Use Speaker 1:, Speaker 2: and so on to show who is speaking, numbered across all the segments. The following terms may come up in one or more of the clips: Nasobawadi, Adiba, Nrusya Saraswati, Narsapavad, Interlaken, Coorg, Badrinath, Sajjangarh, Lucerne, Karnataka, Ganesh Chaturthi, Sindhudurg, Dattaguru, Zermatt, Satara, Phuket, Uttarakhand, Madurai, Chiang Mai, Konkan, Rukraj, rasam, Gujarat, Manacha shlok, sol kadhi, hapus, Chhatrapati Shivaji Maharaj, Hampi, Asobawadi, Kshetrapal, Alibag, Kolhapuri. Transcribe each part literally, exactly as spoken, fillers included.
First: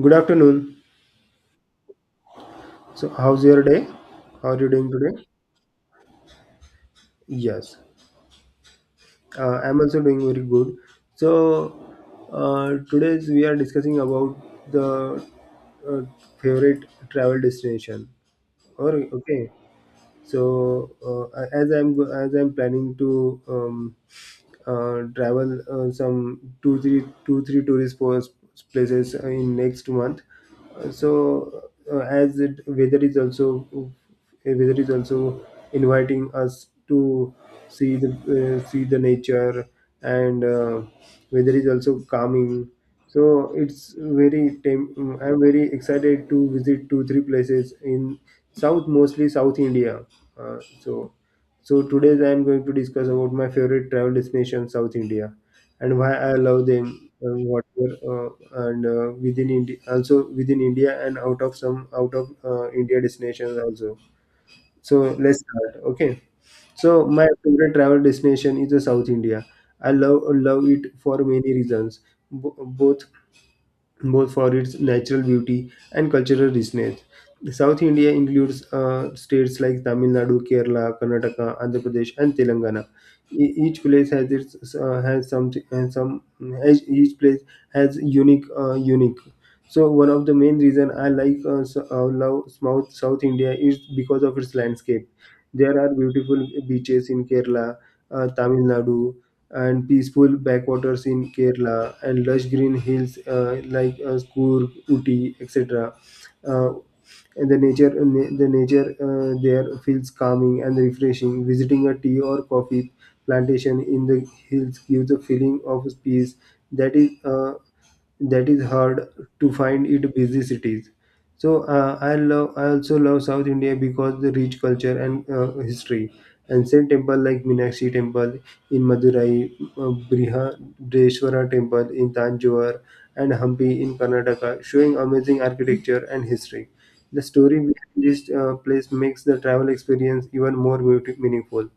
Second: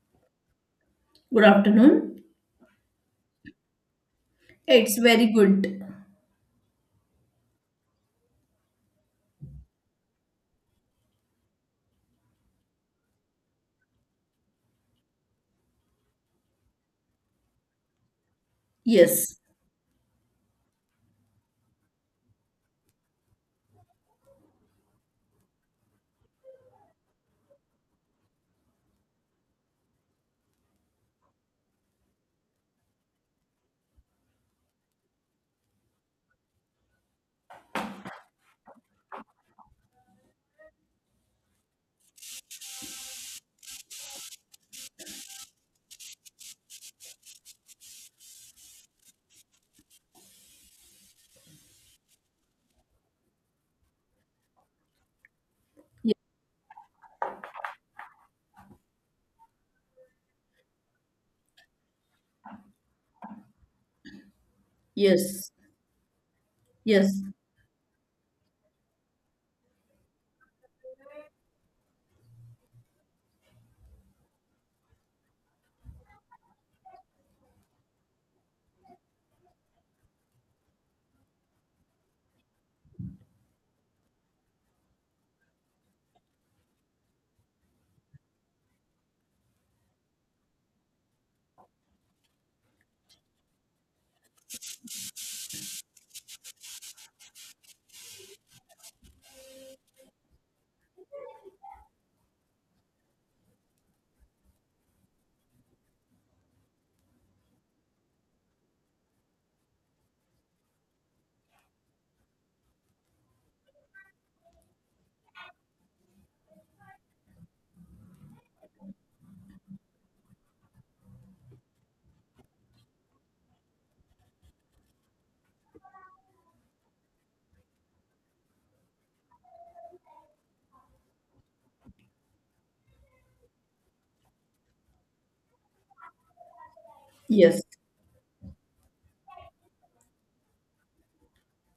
Speaker 1: Good afternoon.
Speaker 2: Good afternoon.
Speaker 1: So, how's your day? How are you doing
Speaker 2: It's
Speaker 1: today?
Speaker 2: very good.
Speaker 1: Yes, uh, I'm also doing very good. So, uh, today's we are discussing about the uh, favorite travel destination. Or
Speaker 2: Yes.
Speaker 1: okay. So, uh, as I'm as I'm planning to um, uh, travel uh, some two three two three tourist pos- places in next month. Uh, so uh, as it, weather is also uh, weather is also inviting us to see the uh, see the nature and uh, weather is also calming. So it's very tem- I'm very excited to visit two three places in south mostly South India. Uh, so. So today I am going to discuss about my favorite travel destination, South India, and why
Speaker 2: Ye-
Speaker 1: I love them. Uh, whatever uh, and uh, within India, also within India and out of some out of uh, India destinations also. So let's
Speaker 2: Yes.
Speaker 1: start. Okay. So
Speaker 2: Yes.
Speaker 1: my favorite travel destination is the South India. I love love it for many reasons, bo- both both for its natural beauty and cultural richness. South India includes uh, states like Tamil Nadu, Kerala, Karnataka, Andhra Pradesh, and Telangana. E- each place has its uh, has something and some each each place has unique uh, unique. So one of the main reason I like uh, s- uh, love South South India is because of its landscape. There are beautiful beaches in Kerala, uh, Tamil Nadu, and peaceful backwaters in Kerala and lush green hills uh, like uh, Coorg, Uti, et cetera. Uh, and the nature, uh, na- the nature uh, there feels calming and refreshing. Visiting a tea or coffee plantation in the hills gives a feeling of peace that is uh, that is hard to find in busy cities. So uh, I love I also love South India because the rich culture and uh, history. Ancient temple like Meenakshi temple in Madurai, uh, Brihadeshwara temple in Tanjore, and Hampi in Karnataka, showing amazing architecture and history. The story
Speaker 2: Yes.
Speaker 1: behind this uh, place makes the travel experience even more beauti- meaningful.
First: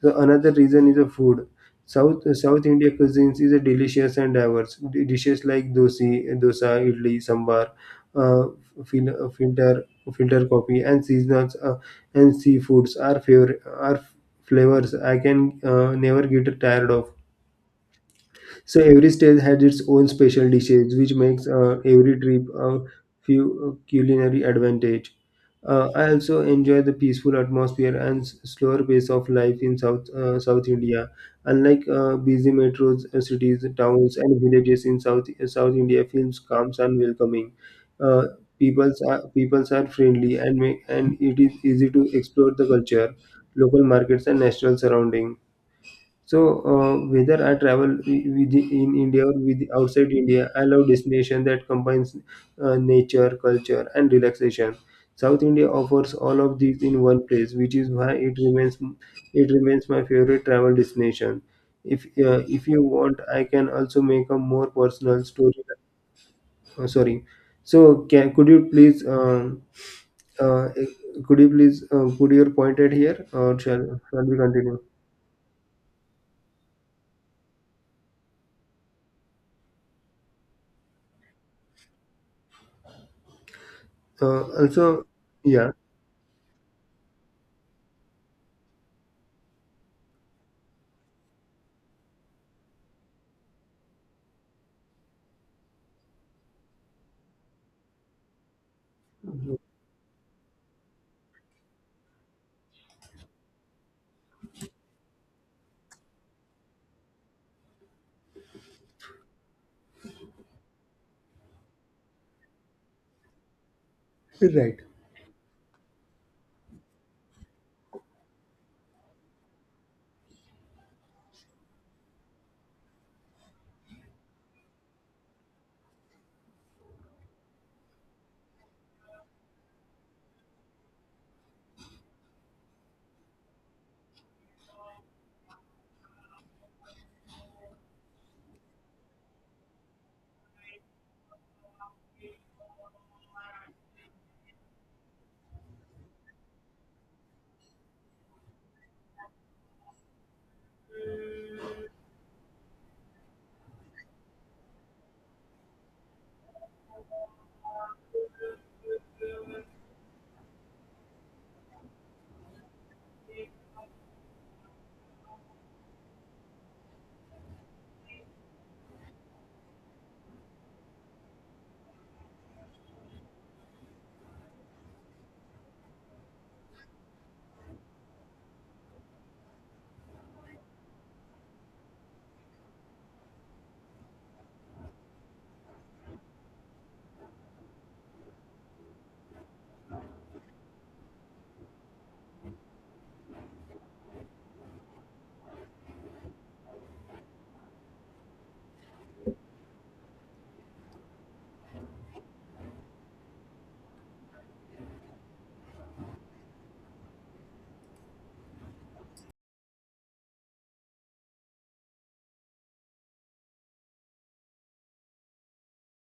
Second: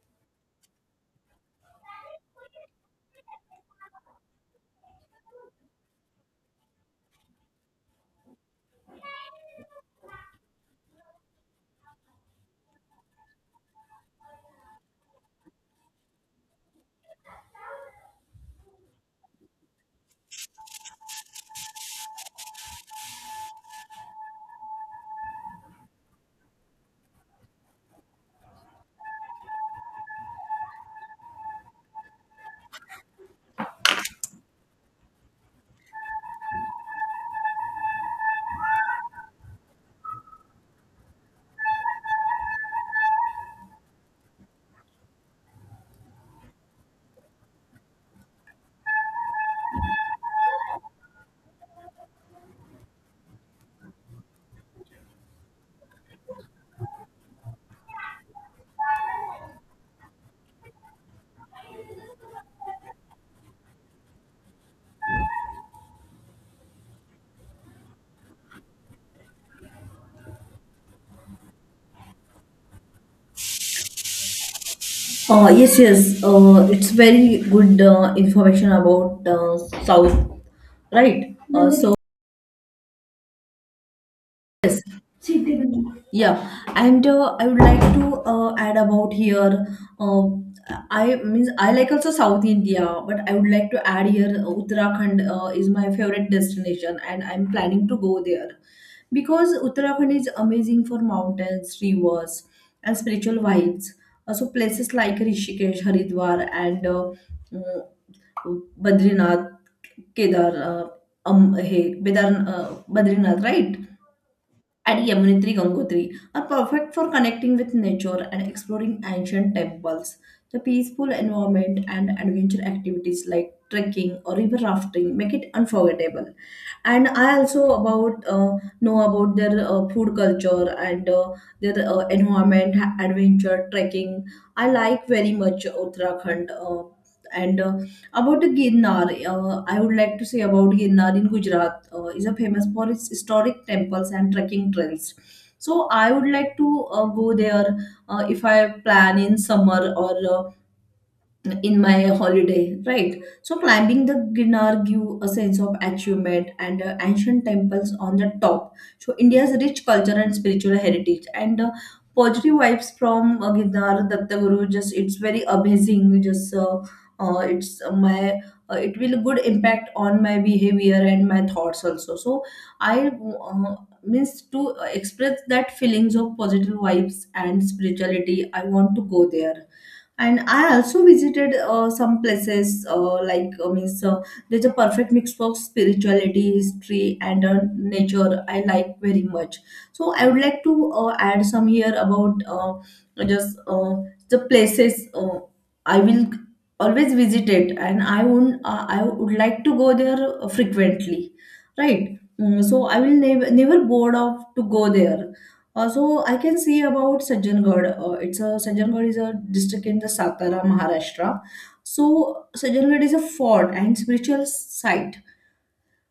Speaker 1: So another reason is the food. South South India cuisines is a delicious and diverse. D- Dishes like dosi, dosa, idli, sambar, uh, fil- filter filter coffee, and seasonals uh, and seafoods are favor are flavors I can uh, never get tired of. So every state has its own special dishes, which makes uh, every trip a few culinary advantage. Uh, I also enjoy the peaceful atmosphere and s- slower pace of life in South uh, South India. Unlike uh, busy metros, uh, cities, towns, and villages in South uh, South India, feels calm and welcoming. Uh, peoples are peoples are friendly and make, and it is easy to explore the culture, local markets, and natural surroundings. So uh, whether I travel wi- with in India or with outside India, I love destination that combines uh, nature, culture, and relaxation. South India offers all of these in one place, which is why it remains it remains my favorite travel destination. If uh, if you want, I can also make a more personal story. Uh, sorry. So can, could you please um, uh, could you please uh, put your point at here, or shall shall we continue?
Speaker 2: Uh, yes, yes, Uh, it's very good uh, information about uh, South, right? Uh, so
Speaker 1: Uh,
Speaker 2: Yes,
Speaker 1: also, yeah.
Speaker 2: yeah. And uh, I would like to uh, add about here. Uh, I means I like also South India, but I would like to add here uh, Uttarakhand uh, is my favorite destination, and I'm planning to go there because Uttarakhand is amazing for mountains, rivers, and spiritual vibes. Also, places like Rishikesh, Haridwar, and uh, uh, Badrinath, Kedar, uh, um, hey, Bedar, uh, Badrinath, right?
Speaker 1: Right.
Speaker 2: And Yamunotri Gangotri are perfect for connecting with nature and exploring ancient temples. The peaceful environment and adventure activities like trekking or river rafting make it unforgettable. And I also about uh, know about their uh, food culture and uh, their uh, environment, ha- adventure, trekking. I like very much Uttarakhand. Uh, and uh, About the Girnar, uh, I would like to say about Girnar in Gujarat Gujarat uh, Is a famous for its historic temples and trekking trails. So I would like to uh, go there uh, if I plan in summer or uh, in my holiday, right? So climbing the Ginnar give a sense of achievement and uh, ancient temples on the top. So India's rich culture and spiritual heritage and uh, positive vibes from uh, Ginnar Dattaguru. Just it's very amazing. Just uh, uh, it's uh, my uh, It will good impact on my behavior and my thoughts also. So I uh, means to express that feelings of positive vibes and spirituality. I want to go there, and I also visited uh, some places uh, like uh, means uh, there's a perfect mix of spirituality, history, and uh, nature. I like very much, so I would like to uh, add some here about uh, just uh, the places uh, I will always visit it, and i would uh, I would like to go there frequently, right? Mm, so I will never never bored of to go there. Uh, so I can see about Sajjangarh. Uh, it's a Sajjangarh is a district in the Satara, Maharashtra. So Sajjangarh is a fort and spiritual site.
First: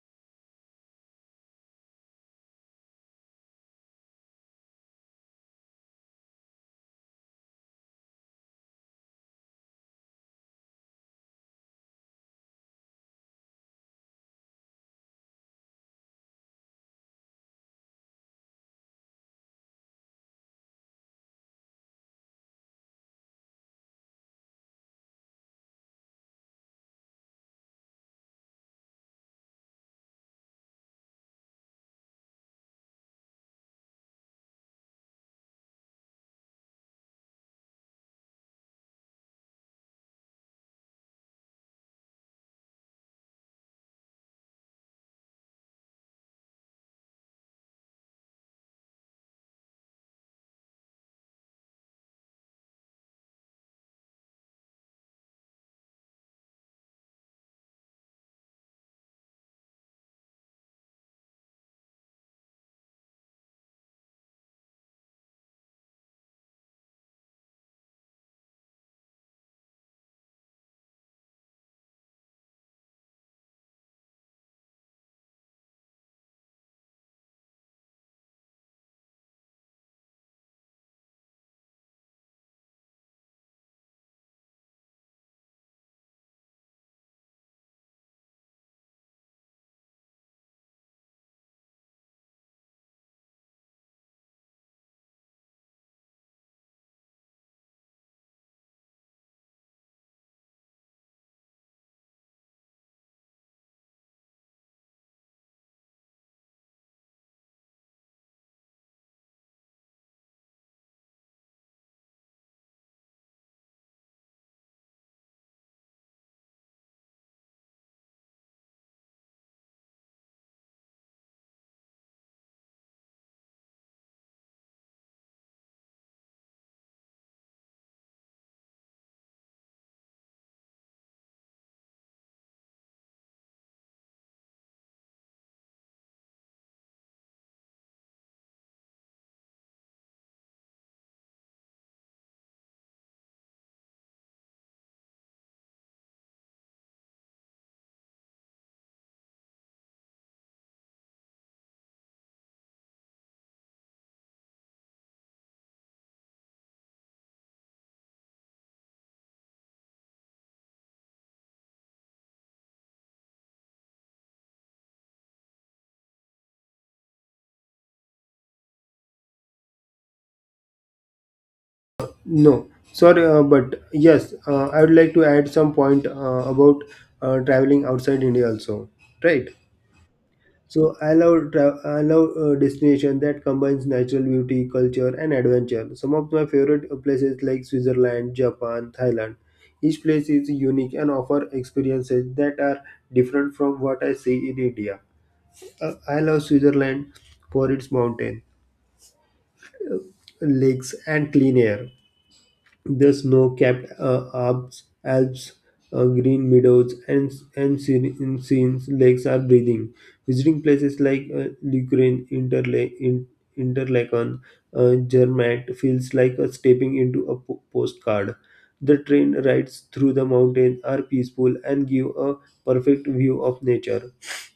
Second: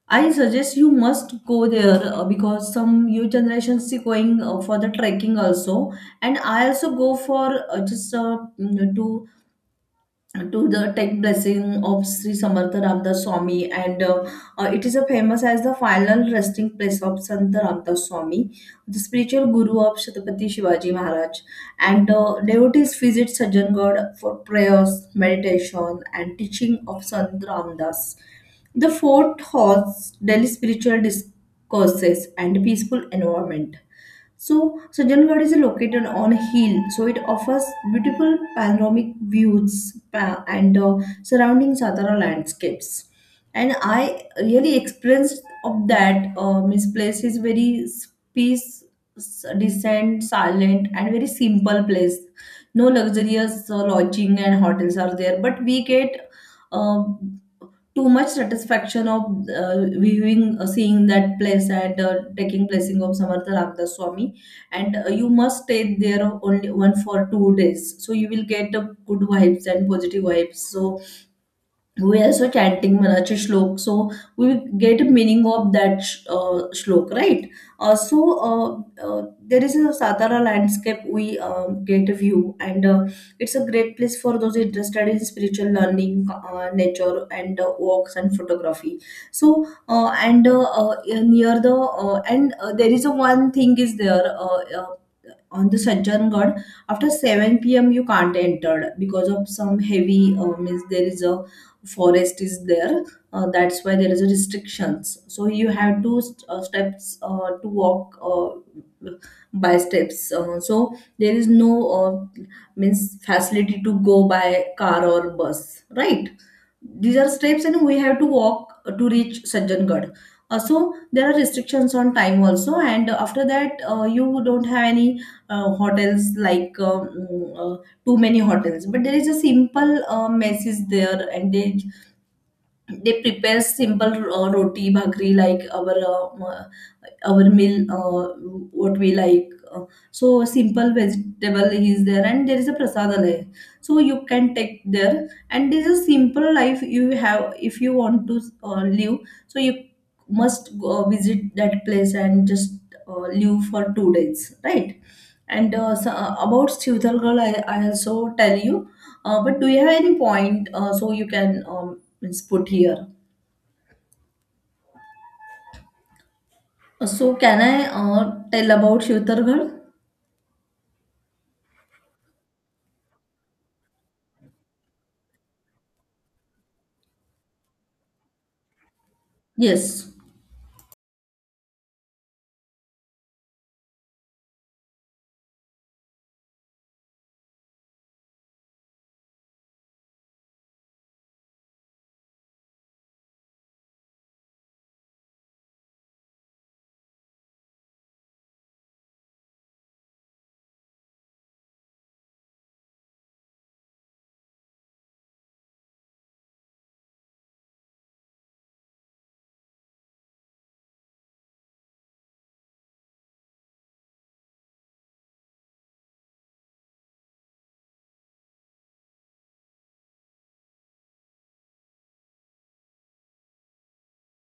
Speaker 2: I suggest you must go there uh, because some new generations is going uh, for the trekking also, and I also go for uh, just uh, mm, to to the tech blessing of Sri Samartha Ramdas Swami, and uh, uh, it is a famous as the final resting place of Sant Ramdas Swami, the spiritual guru of Chhatrapati Shivaji Maharaj. And uh, devotees visit Sajjangarh for prayers, meditation, and teaching of Sant Ramdas. The fort hosts daily spiritual discourses and peaceful environment. So Sajjangarh is located on a hill, so it offers beautiful panoramic views pa- and uh, surrounding Satara landscapes. And I really experienced of that. Uh, Miss place is very s- peace, s- decent, silent, and very simple place. No luxurious uh, lodging and hotels are there, but we get. Uh, Too much satisfaction of uh, viewing uh, seeing that place at uh, taking placing of Samartha Ramdas Swami, and uh, you must stay there only one for two days, so you will get a good vibes and positive vibes. So we are also chanting Manacha shlok, so we get a meaning of that sh- uh, shlok, right? Uh, so uh, uh, there is a Satara landscape we um, get a view, and uh, it's a great place for those interested in spiritual learning, uh, nature, and uh, walks and photography. So uh, and uh, uh, near the uh, and uh, There is a one thing is there. Uh, uh, on the Sanjangad after seven p m you can't enter because of some heavy uh, means there is a forest is there. Uh, that's why there is a restrictions, so you have to st- uh, steps uh, to walk uh, by steps uh, So there is no uh, means facility to go by car or bus, right? These are steps and we have to walk to reach Sajjangarh. Uh, so there are restrictions on time also, and after that uh, you don't have any uh, hotels like um, uh, too many hotels, but there is a simple uh, message there, and they they prepare simple uh, roti bhakri like our uh, uh, our meal uh, what we like. Uh, so simple vegetable is there, and there is a prasadalaya, so you can take there, and this is simple life you have if you want to uh, live. So you must go uh, visit that place and just uh, live for two days, right? And uh, so, uh, about Stutal Girl, I, I also tell you. Uh, but do you have any point uh, so you can um, means put here? Uh, So can I uh, tell about Stutal Girl?
Speaker 1: No. Sorry, uh, but yes, uh, I would like to add some point uh, about uh, traveling outside India also. Right.
Speaker 2: Yes.
Speaker 1: So I love tra- I love uh, destination that combines natural beauty, culture, and adventure. Some of my favorite places like Switzerland, Japan, Thailand. Each place is unique and offer experiences that are different from what I see in India. Uh, I love Switzerland for its mountain, lakes, and clean air. The snow-capped uh, Alps, Alps uh, green meadows, and and serene scenes lakes are breathing. Visiting places like uh, Lucerne, Interla- in, Interlaken, uh, Zermatt feels like a stepping into a po- postcard. The train rides through the mountains are peaceful and give a perfect view of nature.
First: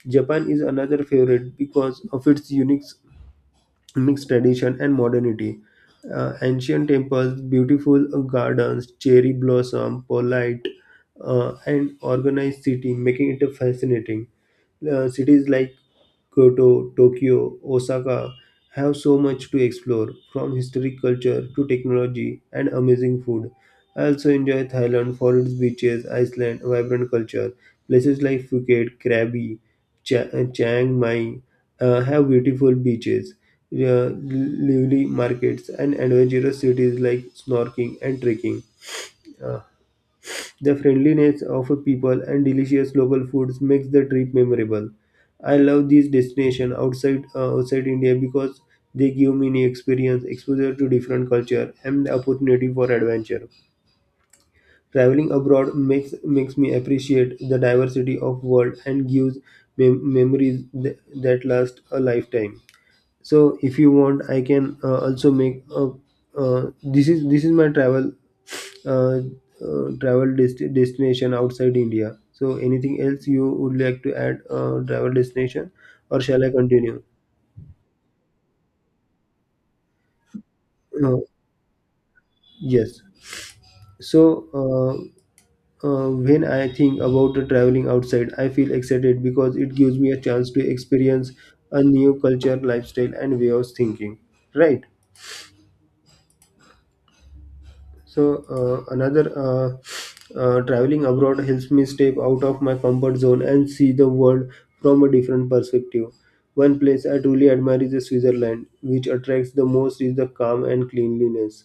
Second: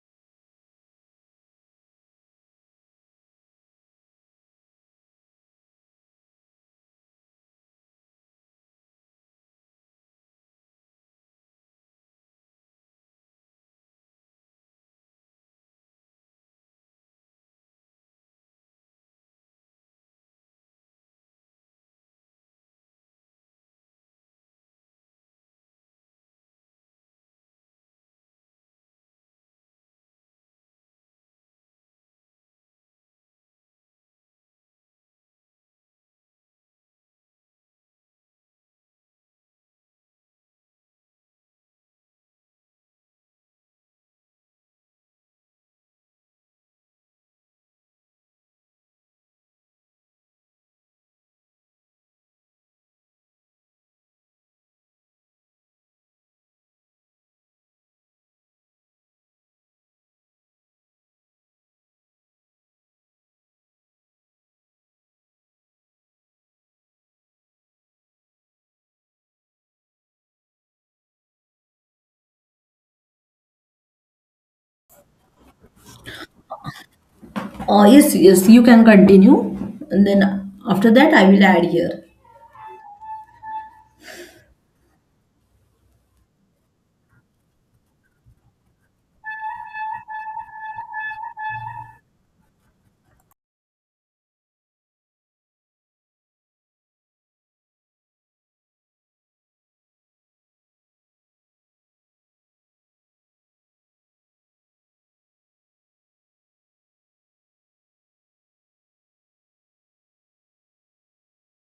Speaker 1: Japan is another favorite because of its unique mixed tradition and modernity. Uh, ancient temples, beautiful gardens, cherry blossom, polite uh, and organized city, making it a fascinating. Uh, cities like Kyoto, Tokyo, Osaka have so much to explore, from historic culture to technology and amazing food. I also enjoy Thailand for its beaches, Iceland, vibrant culture. Places like Phuket, Krabi, Cha- uh, Chiang Mai uh, have beautiful beaches, uh, lively markets, and adventurous cities like snorkeling and trekking. Uh, the friendliness of people and delicious local foods makes the trip memorable. I love these destinations outside uh, outside India because they give me new experience, exposure to different culture, and the opportunity for adventure. Traveling abroad makes makes me appreciate the diversity of world and gives mem- memories th- that last a lifetime. So, if you want, I can uh, also make a. Uh, this is this is my travel uh, uh, travel dest destination outside India. So, anything else you would like to add, uh, travel destination, or shall I continue?
Speaker 2: Uh, yes, yes, you can continue. And then after that,
Speaker 1: No.
Speaker 2: I will add here.
Speaker 1: Yes. So, uh, uh, when I think about the traveling outside, I feel excited because it gives me a chance to experience a new culture, lifestyle, and way of thinking. Right? So uh, another uh, uh, traveling abroad helps me step out of my comfort zone and see the world from a different perspective. One place I truly admire is Switzerland, which attracts the most is the calm and cleanliness.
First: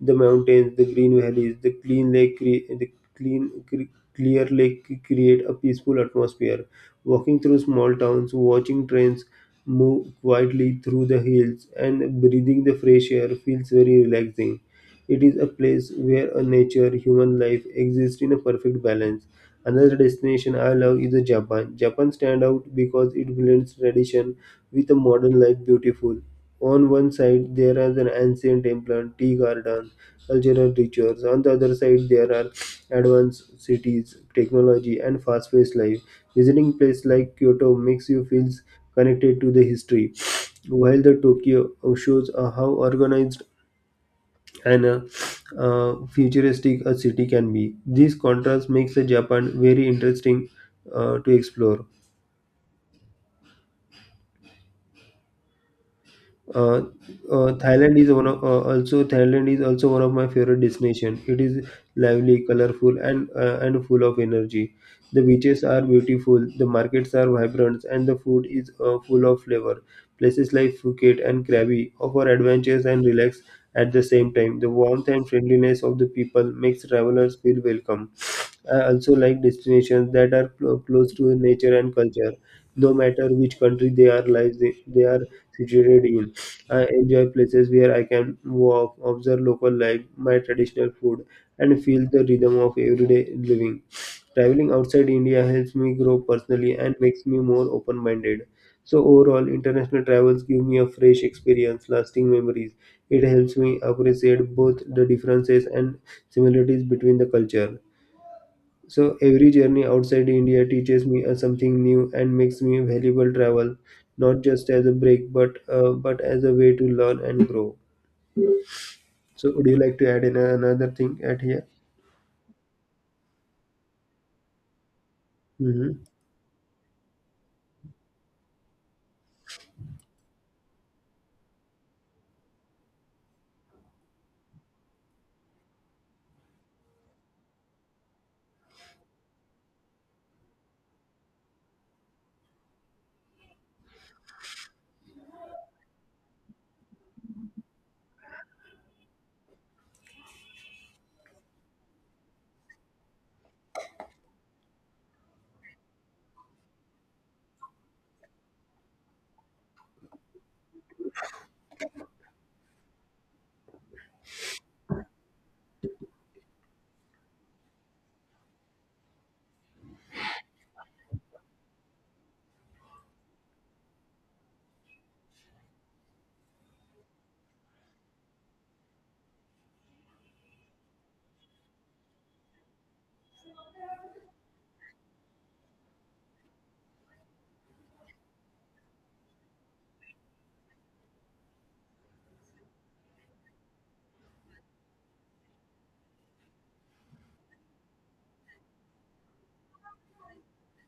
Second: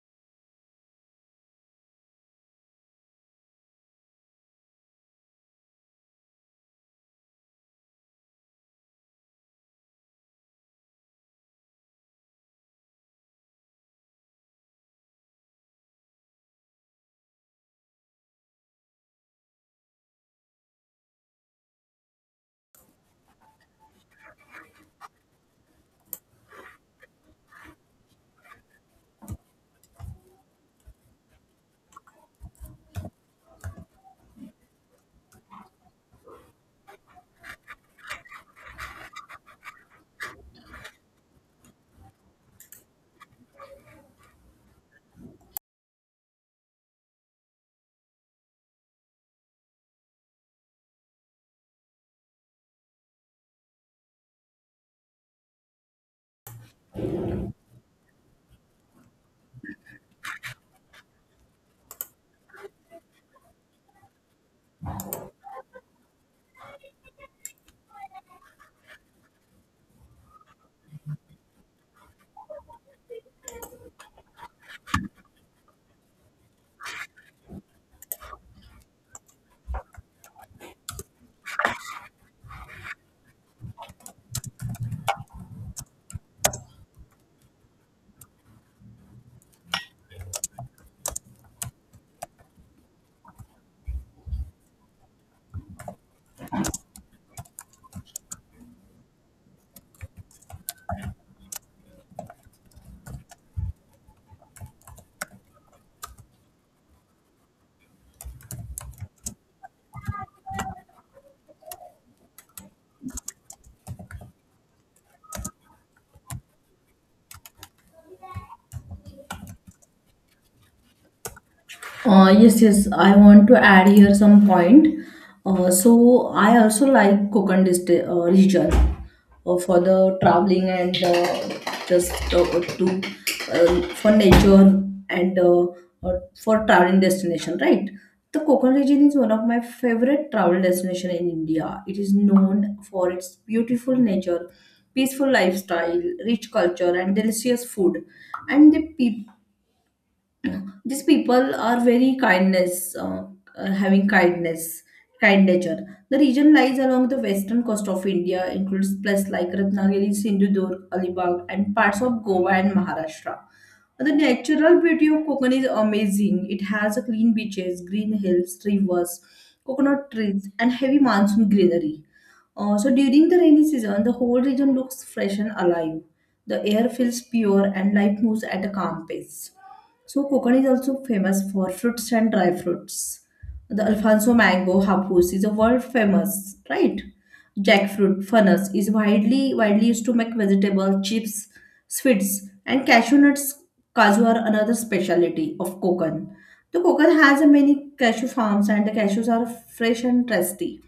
Speaker 1: The mountains, the green valleys, the clean lake, cre- the clean cre- clear lake create a peaceful atmosphere. Walking through small towns, watching trains move quietly through the hills, and breathing the fresh air feels very relaxing. It is a place where a nature human life exist in a perfect balance. Another destination I love is a Japan. Japan stand out because it blends tradition with a modern life beautiful. On one side there is an ancient temple, tea garden, cultural rituals. On the other side there are advanced cities, technology and fast-paced life. Visiting place like Kyoto makes you feel connected to the history, while the Tokyo shows uh, how organized and uh, uh, futuristic a city can be. This contrast makes uh, Japan very interesting uh, to explore. Uh, uh, Thailand is one of uh, also Thailand is also one of my favorite destination. It is lively, colorful, and uh, and full of energy. The beaches are beautiful, the markets are vibrant, and the food is uh, full of flavor. Places like Phuket and Krabi offer adventures and relax at the same time. The warmth and friendliness of the people makes travelers feel welcome. I also like destinations that are clo- close to nature and culture, no matter which country they are lives in, they are situated in. I enjoy places where I can walk, observe local life, my traditional food, and feel the rhythm of everyday living. Traveling outside India helps me grow personally and makes me more open-minded. So overall, international travels give me a fresh experience, lasting memories. It helps me appreciate both the differences and similarities between the culture. So every journey outside India teaches me uh, something new and makes me valuable travel, not just as a break, but uh, but as a way to learn and grow. So would you like to add in a- another thing at here?
Speaker 2: Uh, yes, yes, I want to add here some point. Uh,
Speaker 1: Hmm.
Speaker 2: so I also like Konkan Dist uh, region uh, for the traveling and uh, just uh, to uh, for nature and uh, uh, for traveling destination, right? The Konkan region is one of my favorite travel destination in India. It is known for its beautiful nature, peaceful lifestyle, rich culture, and delicious food, and the people, these people are very kindness uh, uh, having kindness, kind nature. The region lies along the western coast of India, includes places like Ratnagiri, Sindhudurg, Alibag, and parts of Goa and Maharashtra. The natural beauty of Kokan is amazing. It has a clean beaches, green hills, rivers, coconut trees, and heavy monsoon greenery. Uh, so during the rainy season, the whole region looks fresh and alive. The air feels pure and life moves at a calm pace. So Kokon is also famous for fruits and dry fruits. The Alfonso mango, hapus is a world famous, right? Jackfruit, funnels is widely widely used to make vegetable chips, sweets, and cashew nuts. Cashew are another specialty of Kokon. The Kokon has a many cashew farms, and the cashews are fresh and tasty.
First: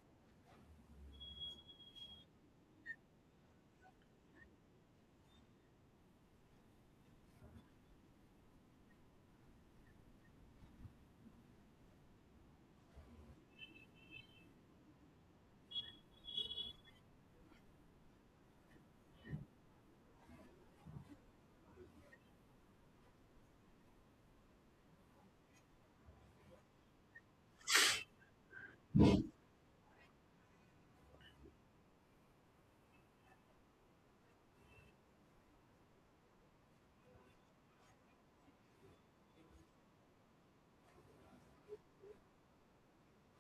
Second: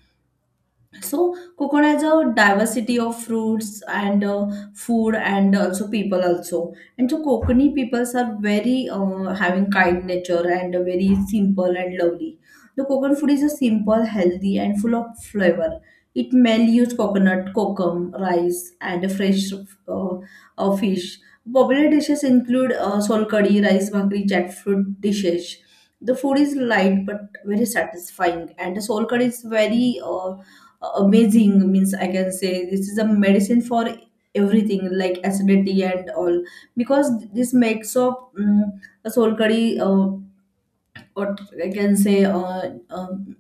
Speaker 2: So coconut has a diversity of fruits and uh, food and also people also. And so Konkani peoples are very uh, having kind nature and very simple and lovely. The coconut food is a simple, healthy and full of flavor. It mainly use coconut, kokum, rice and fresh uh, uh, fish. Popular dishes include uh, sol kadhi, rice bhakri, jackfruit dishes. The food is light but very satisfying, and the sol kadhi is very uh, amazing means I can say this is a medicine for everything like acidity and all because this makes of um, a soul curry, uh, what I can say uh, um,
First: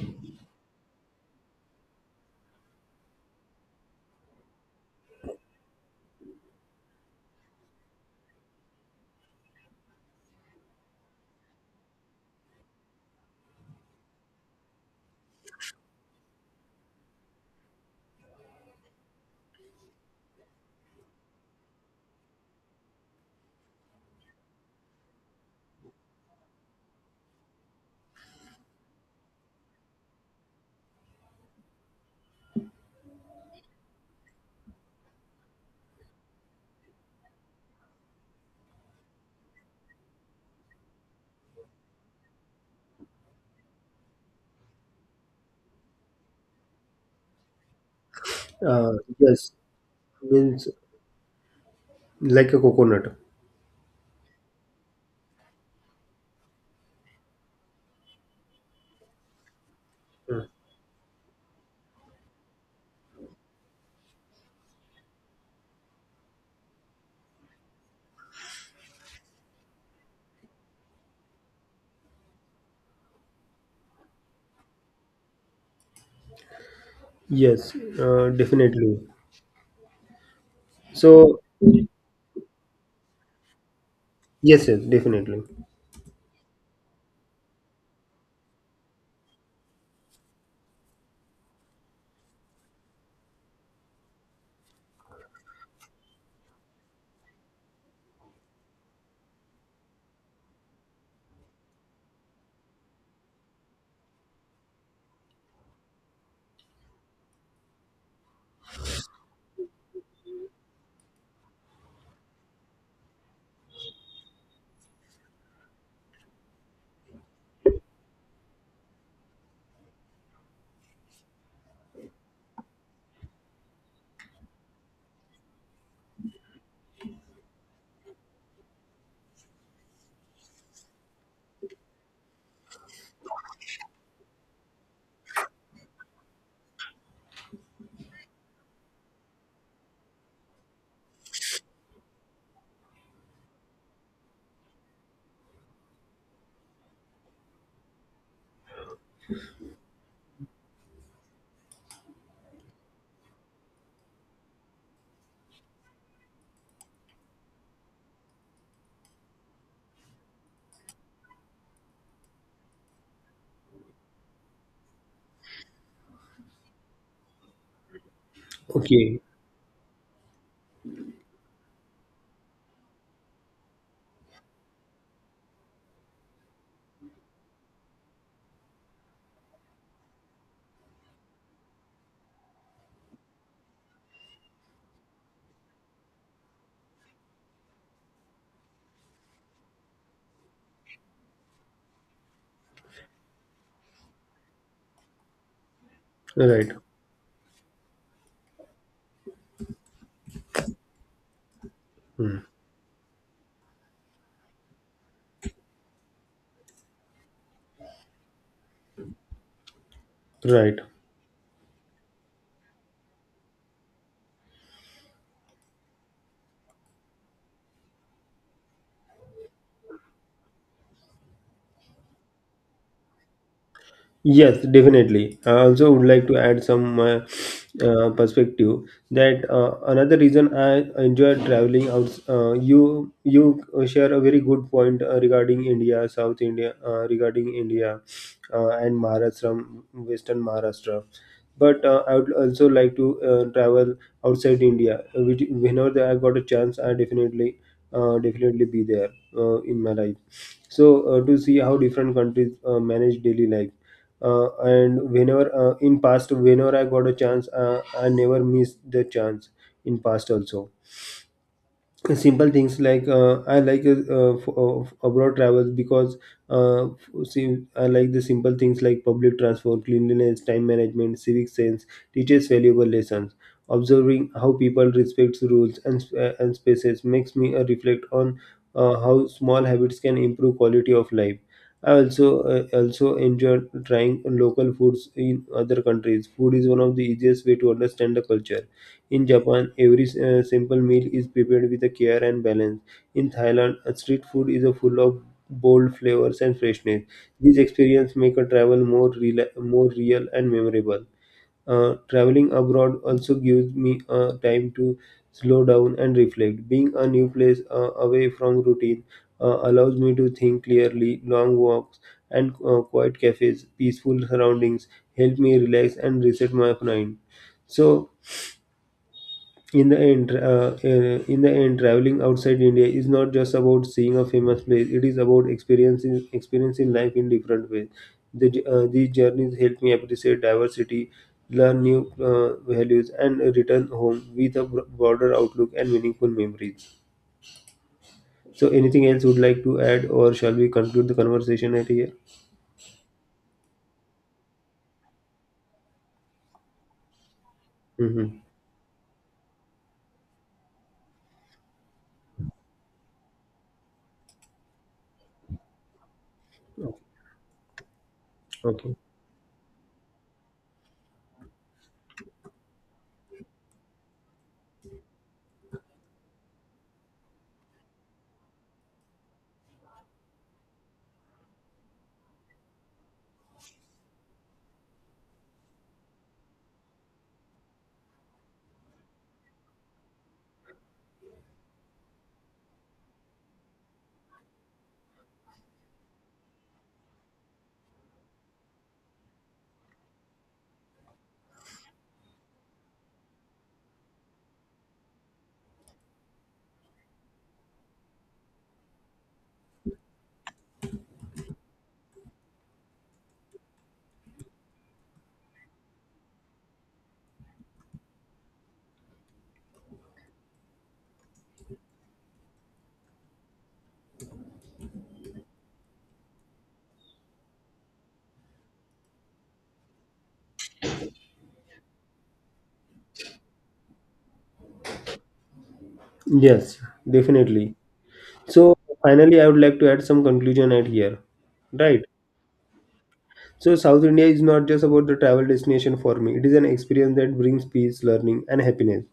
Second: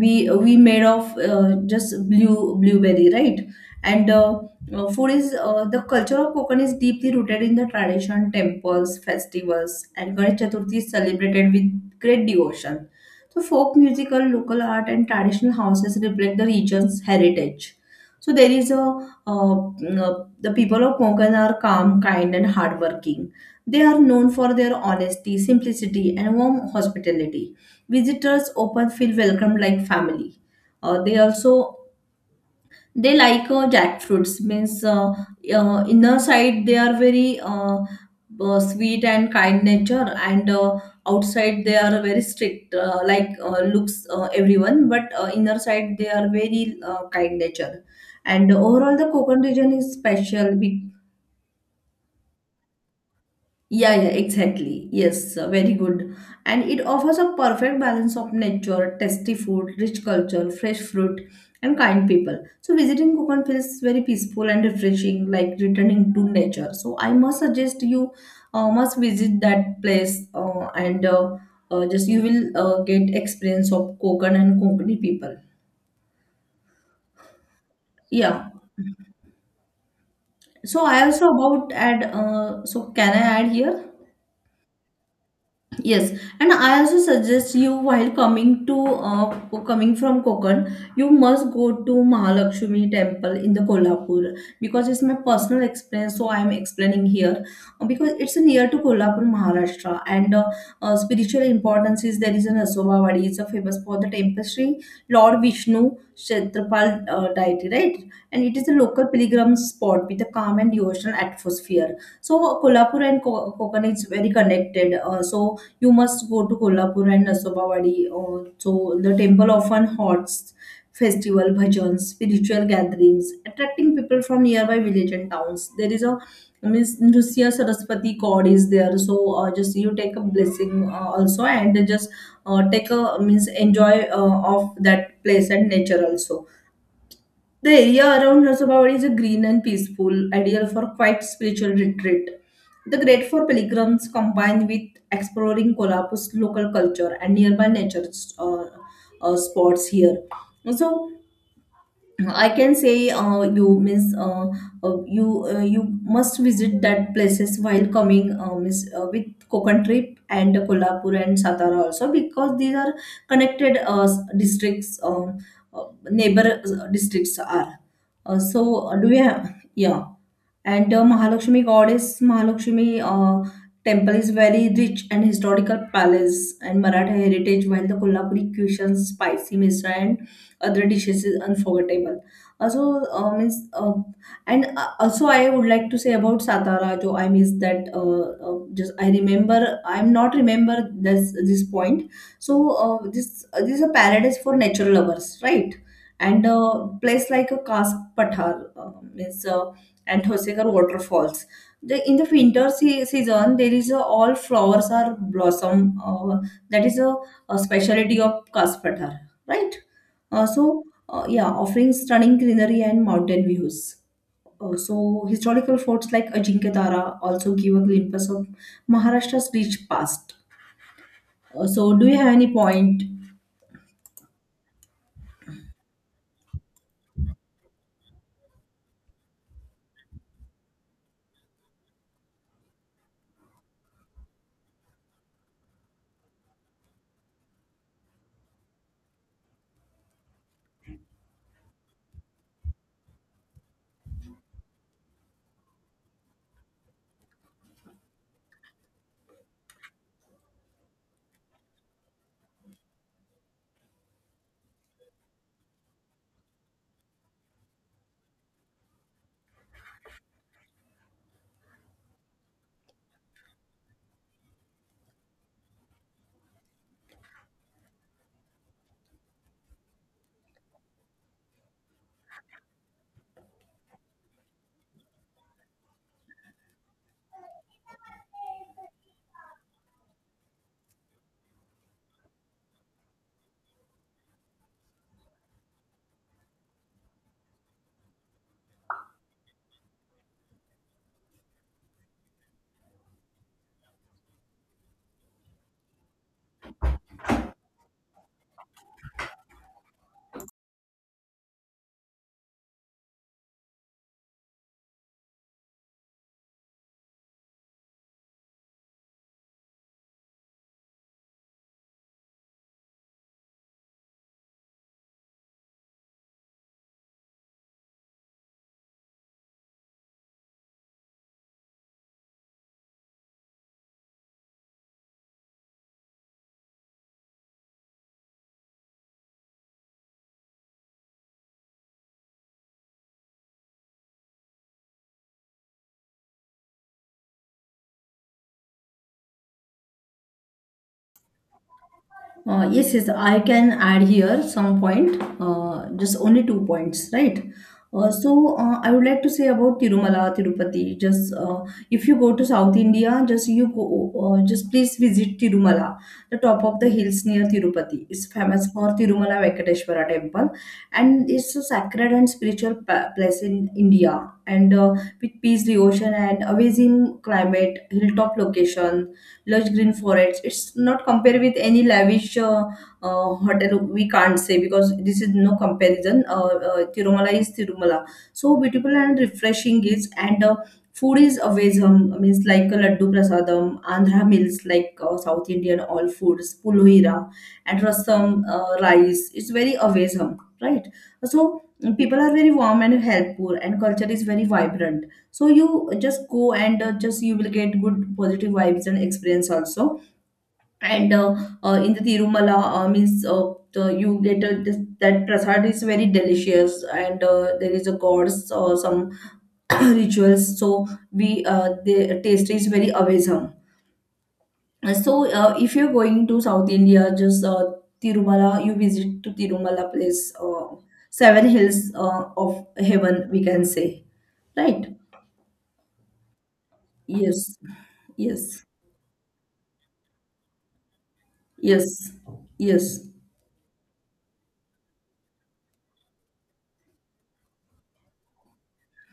Speaker 2: we we made of uh, just blue blueberry, right? And uh, uh, food is uh, the culture of Konkan is deeply rooted in the tradition, temples, festivals, and Ganesh Chaturthi is celebrated with great devotion. So folk musical, local art, and traditional houses reflect the region's heritage. So there is a uh, mm, uh, The people of Konkan are calm, kind and hardworking. They are known for their honesty, simplicity and warm hospitality. Visitors often feel welcomed like family. Uh, they also they like uh, jackfruits means uh, uh, inner side they are very uh, uh, sweet and kind nature, and uh, outside they are very strict uh, like uh, looks uh, everyone, but uh, inner side they are very uh, kind nature, and
Speaker 1: Uh,
Speaker 2: overall the Konkan
Speaker 1: yes,
Speaker 2: region is special
Speaker 1: means
Speaker 2: be-
Speaker 1: like a coconut.
Speaker 2: Yeah, yeah, exactly. Yes, uh, very good. And it offers a perfect balance of nature, tasty food, rich
Speaker 1: Mm.
Speaker 2: culture, fresh fruit, and kind people. So visiting Konkan feels very peaceful and refreshing, like returning to nature. So I must suggest you uh, must visit that place, uh, and uh, uh, just you will uh, get experience of Konkan and Konkani people.
Speaker 1: Yes, uh,
Speaker 2: Yeah.
Speaker 1: definitely.
Speaker 2: So I also
Speaker 1: So
Speaker 2: about add. Uh, so can I add here?
Speaker 1: yes, yes, definitely.
Speaker 2: Yes, and I also suggest you while coming to uh, coming from Konkan, you must go to Mahalakshmi temple in the Kolhapur because it's my personal experience. So I'm explaining here. Uh, because it's near to Kolhapur, Maharashtra, and uh, uh, spiritual importance is there is an Asobawadi. It's a famous for the tapestry Lord Vishnu Kshetrapal uh, deity, right? And it is a local pilgrim spot with a calm and devotional atmosphere. So Kolhapur and Ko- Konkan is very connected. Uh, so you must go to Kolhapur and Nasobawadi. Uh, so the temple often hosts festival, bhajans, spiritual gatherings, attracting people from nearby village and towns. There is a Miss Nrusya Saraswati god is there, so uh, just you take a blessing uh, also and just uh, take a means enjoy uh, of that place and nature also. The area around Narsapavad is green and peaceful, ideal for quiet spiritual retreat. The great for pilgrims combined with exploring Kolhapur's local culture and nearby nature uh, uh, spots here. So I can say, uh, you miss uh, uh, you, uh, you must visit that places while coming, uh, miss, uh, with Konkan trip and Kolhapur and Satara also, because these are connected uh, districts, um, uh, neighbor uh, districts are. Uh, so, uh, do we
Speaker 1: Okay,
Speaker 2: have? Yeah. And uh, Mahalakshmi, goddess Mahalakshmi uh, temple is very rich and historical palace and Maratha heritage, while the Kolhapuri cuisine, spicy misra and other dishes, is unforgettable also. Uh, means uh, And uh, also, I would like to say about Satara jo. I miss that. Uh, uh, just I remember, I'm not remember this this point. So uh, this, uh, this is a paradise for nature lovers, right? And
Speaker 1: right,
Speaker 2: uh, place like a Kask Pathar, uh, means uh, and Hosegar waterfalls. The, in the winter se- season, there is a, all flowers are blossom. Uh, that is a, a specialty of Kask Pathar, right? Uh,
Speaker 1: right.
Speaker 2: so, uh, yeah, offering stunning greenery and mountain views. Uh, so, historical forts like Ajinkya Tara also give a glimpse of Maharashtra's rich past. Uh, so, do you have any point?
Speaker 1: Yes, definitely. I also would like to add some uh, uh, perspective that uh, another reason I enjoy traveling out. Uh, you you share a very good point uh, regarding India, South India, uh, regarding India uh, and Maharashtra, Western Maharashtra. But uh, I would also like to uh, travel outside India. Uh, Which, whenever I got a chance, I definitely uh, definitely be there uh, in my life. So uh, to see how different countries uh, manage daily life uh, and whenever uh, in past whenever I got a chance uh, I never missed the chance in past also. Simple things like uh, i like uh, uh, f- uh, abroad travels because uh, f- see, I like the simple things like public transport cleanliness time management civic sense teaches valuable lessons. Observing how people respect rules and, sp- uh, and spaces makes me uh, reflect on uh, how small habits can improve quality of life. I also uh, also enjoy trying local foods in other countries. Food is one of the easiest way to understand the culture. In Japan, every uh, simple meal is prepared with a care and balance. In Thailand, uh, street food is uh, full of bold flavors and freshness. These experiences make a travel more, rela- more real and memorable. Uh, traveling abroad also gives me uh, time to slow down and reflect. Being a new place uh, away from routine uh, allows me to think clearly. Long walks and uh, quiet cafes, peaceful surroundings help me relax and reset my mind. So, in the end uh, uh, in the end traveling outside India is not just about seeing a famous place. It is about experiencing experiencing life in different ways. The, j- uh, these journeys help me appreciate diversity, learn new uh, values, and return home with a bro- broader outlook and meaningful memories. So anything else you would like to add, or shall we conclude the conversation at here?
Speaker 2: Uh, yes, yes, I can add here some point, uh, just only two points, right? Uh,
Speaker 1: Hmm.
Speaker 2: so uh, I would like to say about Tirumala, Tirupati. Just, uh, if you go to South India, just you go, uh, just please visit Tirumala, the top of the hills near Tirupati. It's famous for Tirumala Venkateshwara temple, and it's a sacred and spiritual pa- place in India. And, uh, with peace, devotion, and amazing climate, hilltop location, lush green forests. It's not compared with any lavish uh, uh, hotel. We can't say, because this is no comparison. Uh, uh, Tirumala is Tirumala. So beautiful and refreshing is and. Uh, Food is avezam, means like a laddu prasadam, Andhra meals, like uh, South Indian all foods, pulohira and rasam uh, rice. It's very avezam, right? So people are very warm and helpful, and culture is very vibrant, so you just go and, uh, just you will get good positive vibes and experience also. And uh, uh, in the Tirumala, uh, means uh, the, you get, uh, this, that prasad is very delicious. And uh, there is a gods or some rituals, so we, uh, the taste is very awesome. So uh, if you're going to South India, just, uh, Tirumala, you visit to Tirumala place, uh, seven hills uh, of heaven we can say, right?
Speaker 1: Yes,
Speaker 2: Yes,
Speaker 1: definitely. So
Speaker 2: yes,
Speaker 1: finally I would like to add some conclusion at here. Right.
Speaker 2: yes, yes,
Speaker 1: So South India is not just about the travel destination for me. It is an experience that brings peace, learning, and happiness.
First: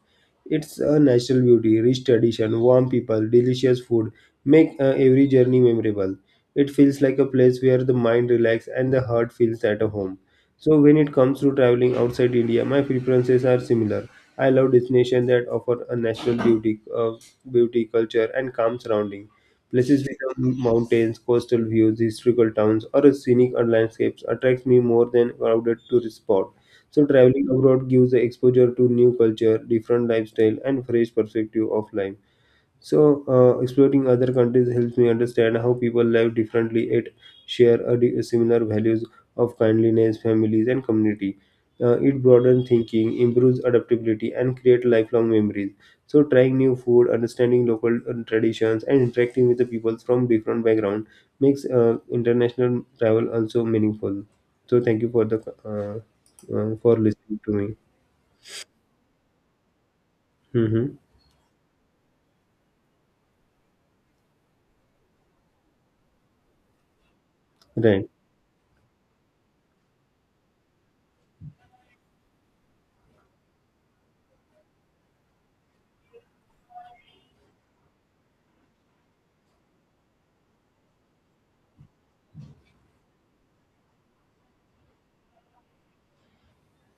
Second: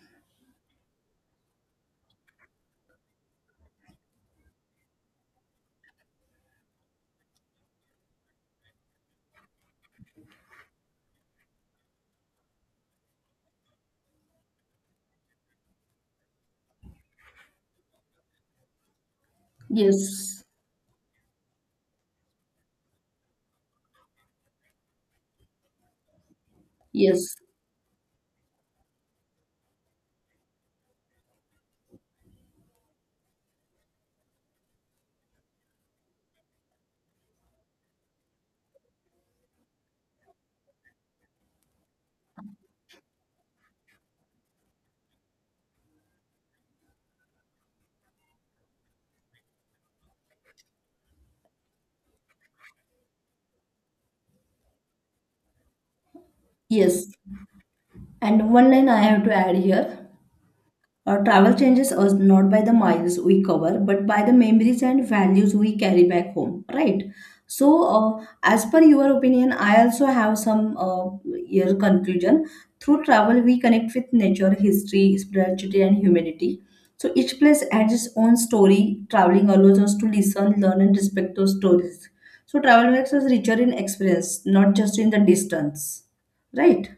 Speaker 1: It's a natural beauty, rich tradition, warm people, delicious food make uh, every journey memorable. It feels like a place where the mind relaxes and the heart feels at a home. So when it comes to traveling outside India, my preferences are similar. I love destinations that offer a natural beauty, uh, beauty, culture, and calm surrounding. Places with
Speaker 2: yes,
Speaker 1: the mountains, coastal views, historical towns, or a scenic or landscapes attracts me more than crowded tourist spot. So
Speaker 2: yes,
Speaker 1: traveling abroad gives the exposure to new culture, different lifestyle, and fresh perspective of life. So, uh, exploring other countries helps me understand how people live differently yet share a di- similar values of kindliness, families, and community. Uh, it broadens thinking, improves adaptability, and creates lifelong memories. So, trying new food, understanding local uh, traditions, and interacting with the people from different background makes uh, international travel also meaningful. So, thank you for the uh, uh, for
Speaker 2: yes.
Speaker 1: listening to me.
Speaker 2: And one line I have to add here.
Speaker 1: Mm-hmm.
Speaker 2: Our travel changes us, not by the miles we cover, but by the memories and values we carry back home, right? So,
Speaker 1: Right,
Speaker 2: uh, as per your opinion, I also have some, uh, your conclusion. Through travel, we connect with nature, history, spirituality, and humanity. So each place adds its own story. Traveling allows us to listen, learn, and respect those stories. So travel makes us richer in experience, not just in the distance, right?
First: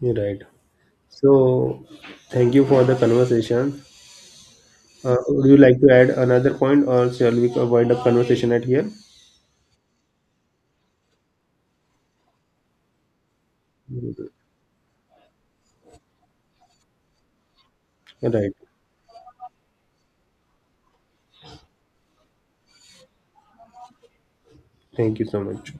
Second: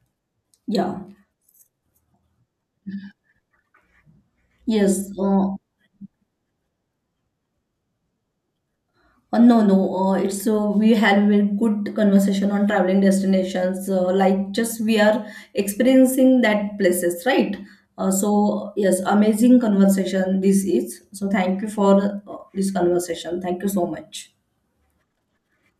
Speaker 1: you're right.
Speaker 2: Yeah.
Speaker 1: So, thank you for the conversation.
Speaker 2: Yes.
Speaker 1: Uh, would
Speaker 2: Uh,
Speaker 1: you like to add another point, or shall we wind up conversation at here?
Speaker 2: Uh, no, no. Uh, it's, uh, we had a good conversation on traveling destinations. Uh, like just we are experiencing that places, right? Uh,
Speaker 1: Right.
Speaker 2: so yes, amazing conversation this is. So thank you for uh, this conversation. Thank you so much.
Speaker 1: Thank you so much.